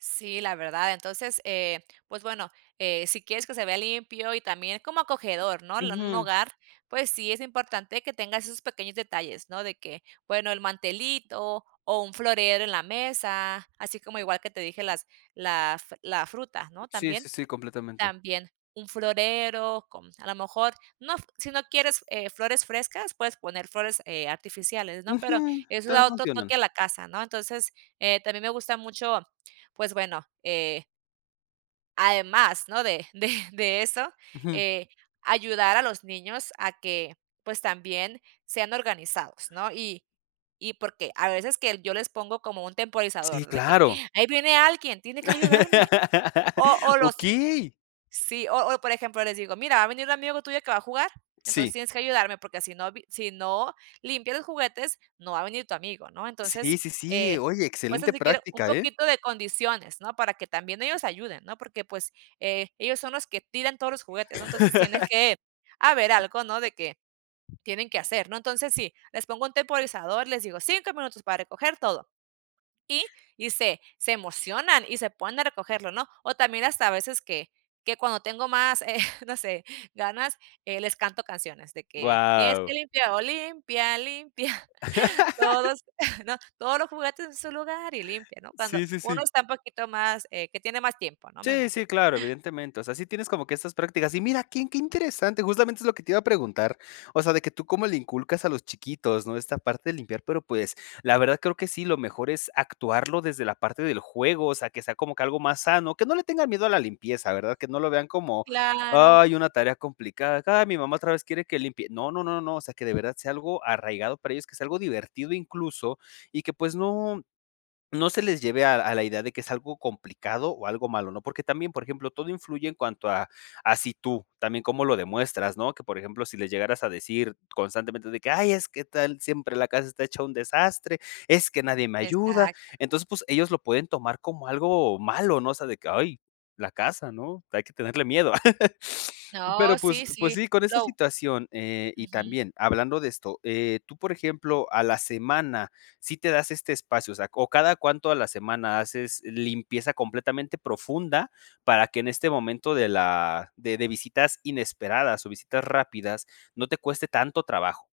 Sí, la verdad. Entonces, eh, pues bueno, eh, si quieres que se vea limpio y también como acogedor, ¿no? L Un Ujú. hogar, pues sí es importante que tengas esos pequeños detalles, ¿no? De que, bueno, el mantelito o un florero en la mesa, así como igual que te dije las la f la fruta, ¿no?, Sí, sí, también. sí, completamente. También. Un florero, con a lo mejor, no f si no quieres, eh, flores frescas, puedes poner flores, eh, artificiales, ¿no? Pero Ujú. eso También da otro funcionan. toque a la casa, ¿no? Entonces, eh, también me gusta mucho, pues bueno, eh además, ¿no? De de de eso, Ujú. eh, ayudar a los niños a que, pues, también sean organizados, ¿no? Y y porque a veces que yo les pongo como un Sí, temporizador, de que, claro. ahí viene alguien, tiene que ayudarme. O o los ¡Okey! Sí, o o, por ejemplo, les digo: "Mira, va a venir un amigo tuyo que va a jugar, entonces Sí. tienes que ayudarme, porque si no vi si no limpias los juguetes, no va a venir tu amigo", ¿no? Sí, Entonces, sí, sí, eh, oye, pues excelente así quiero un práctica, ¿eh? poquito de condiciones, ¿no?, para que también ellos ayuden, ¿no? Porque, pues, eh, ellos son los que tiran todos los juguetes, ¿no? Entonces tiene que haber algo, ¿no?, de que tienen que hacer, ¿no? Entonces, sí, les pongo un temporizador, les digo: "5 minutos para recoger todo". Y y se se emocionan y se ponen a recogerlo, ¿no? O también hasta a veces que que cuando tengo más, eh, no sé, ganas, les canto canciones de que tienes que Guau. limpiar, o "limpia, limpia, todos", ¿no? "Todos los juguetes en su lugar y limpia", ¿no? Cuando Sí, sí, uno sí. está un poquito más eh, que tiene más tiempo, ¿no? Me Sí, sí, imagino. claro, evidentemente. O sea, sí tienes como que estas prácticas y mira, qué qué interesante, justamente es lo que te iba a preguntar. O sea, de que tú cómo le inculcas a los chiquitos, ¿no? Esta parte de limpiar pero, pues, la verdad creo que sí, lo mejor es actuarlo desde la parte del juego, o sea, que sea como que algo más sano, que no le tengan miedo a la limpieza, ¿verdad? Que no lo vean como, Claro. ay, una tarea complicada, ay, mi mamá otra vez quiere que limpie. No, no, no, no, o sea, que de verdad sea algo arraigado para ellos, que sea algo divertido incluso y que, pues, no no se les lleve a a la idea de que es algo complicado o algo malo, ¿no? Porque también, por ejemplo, todo influye en cuanto a a si tú, también cómo lo demuestras, ¿no? Que, por ejemplo, si les llegaras a decir constantemente de que, ay, es que tal siempre la casa está hecha un desastre, es que nadie me ayuda, Exacto. entonces, pues, ellos lo pueden tomar como algo malo, ¿no?, o sea, de que: ay, la casa, ¿no? Hay que tenerle miedo. Pero, No, pues sí, pues sí. sí, con esa Lo situación, eh, y Ujú. también hablando de esto, eh, tú, por ejemplo, a la semana sí te das este espacio, o sea O, ¿cada cuánto a la semana haces limpieza completamente profunda para que en este momento de la de de visitas inesperadas o visitas rápidas no te cueste tanto trabajo?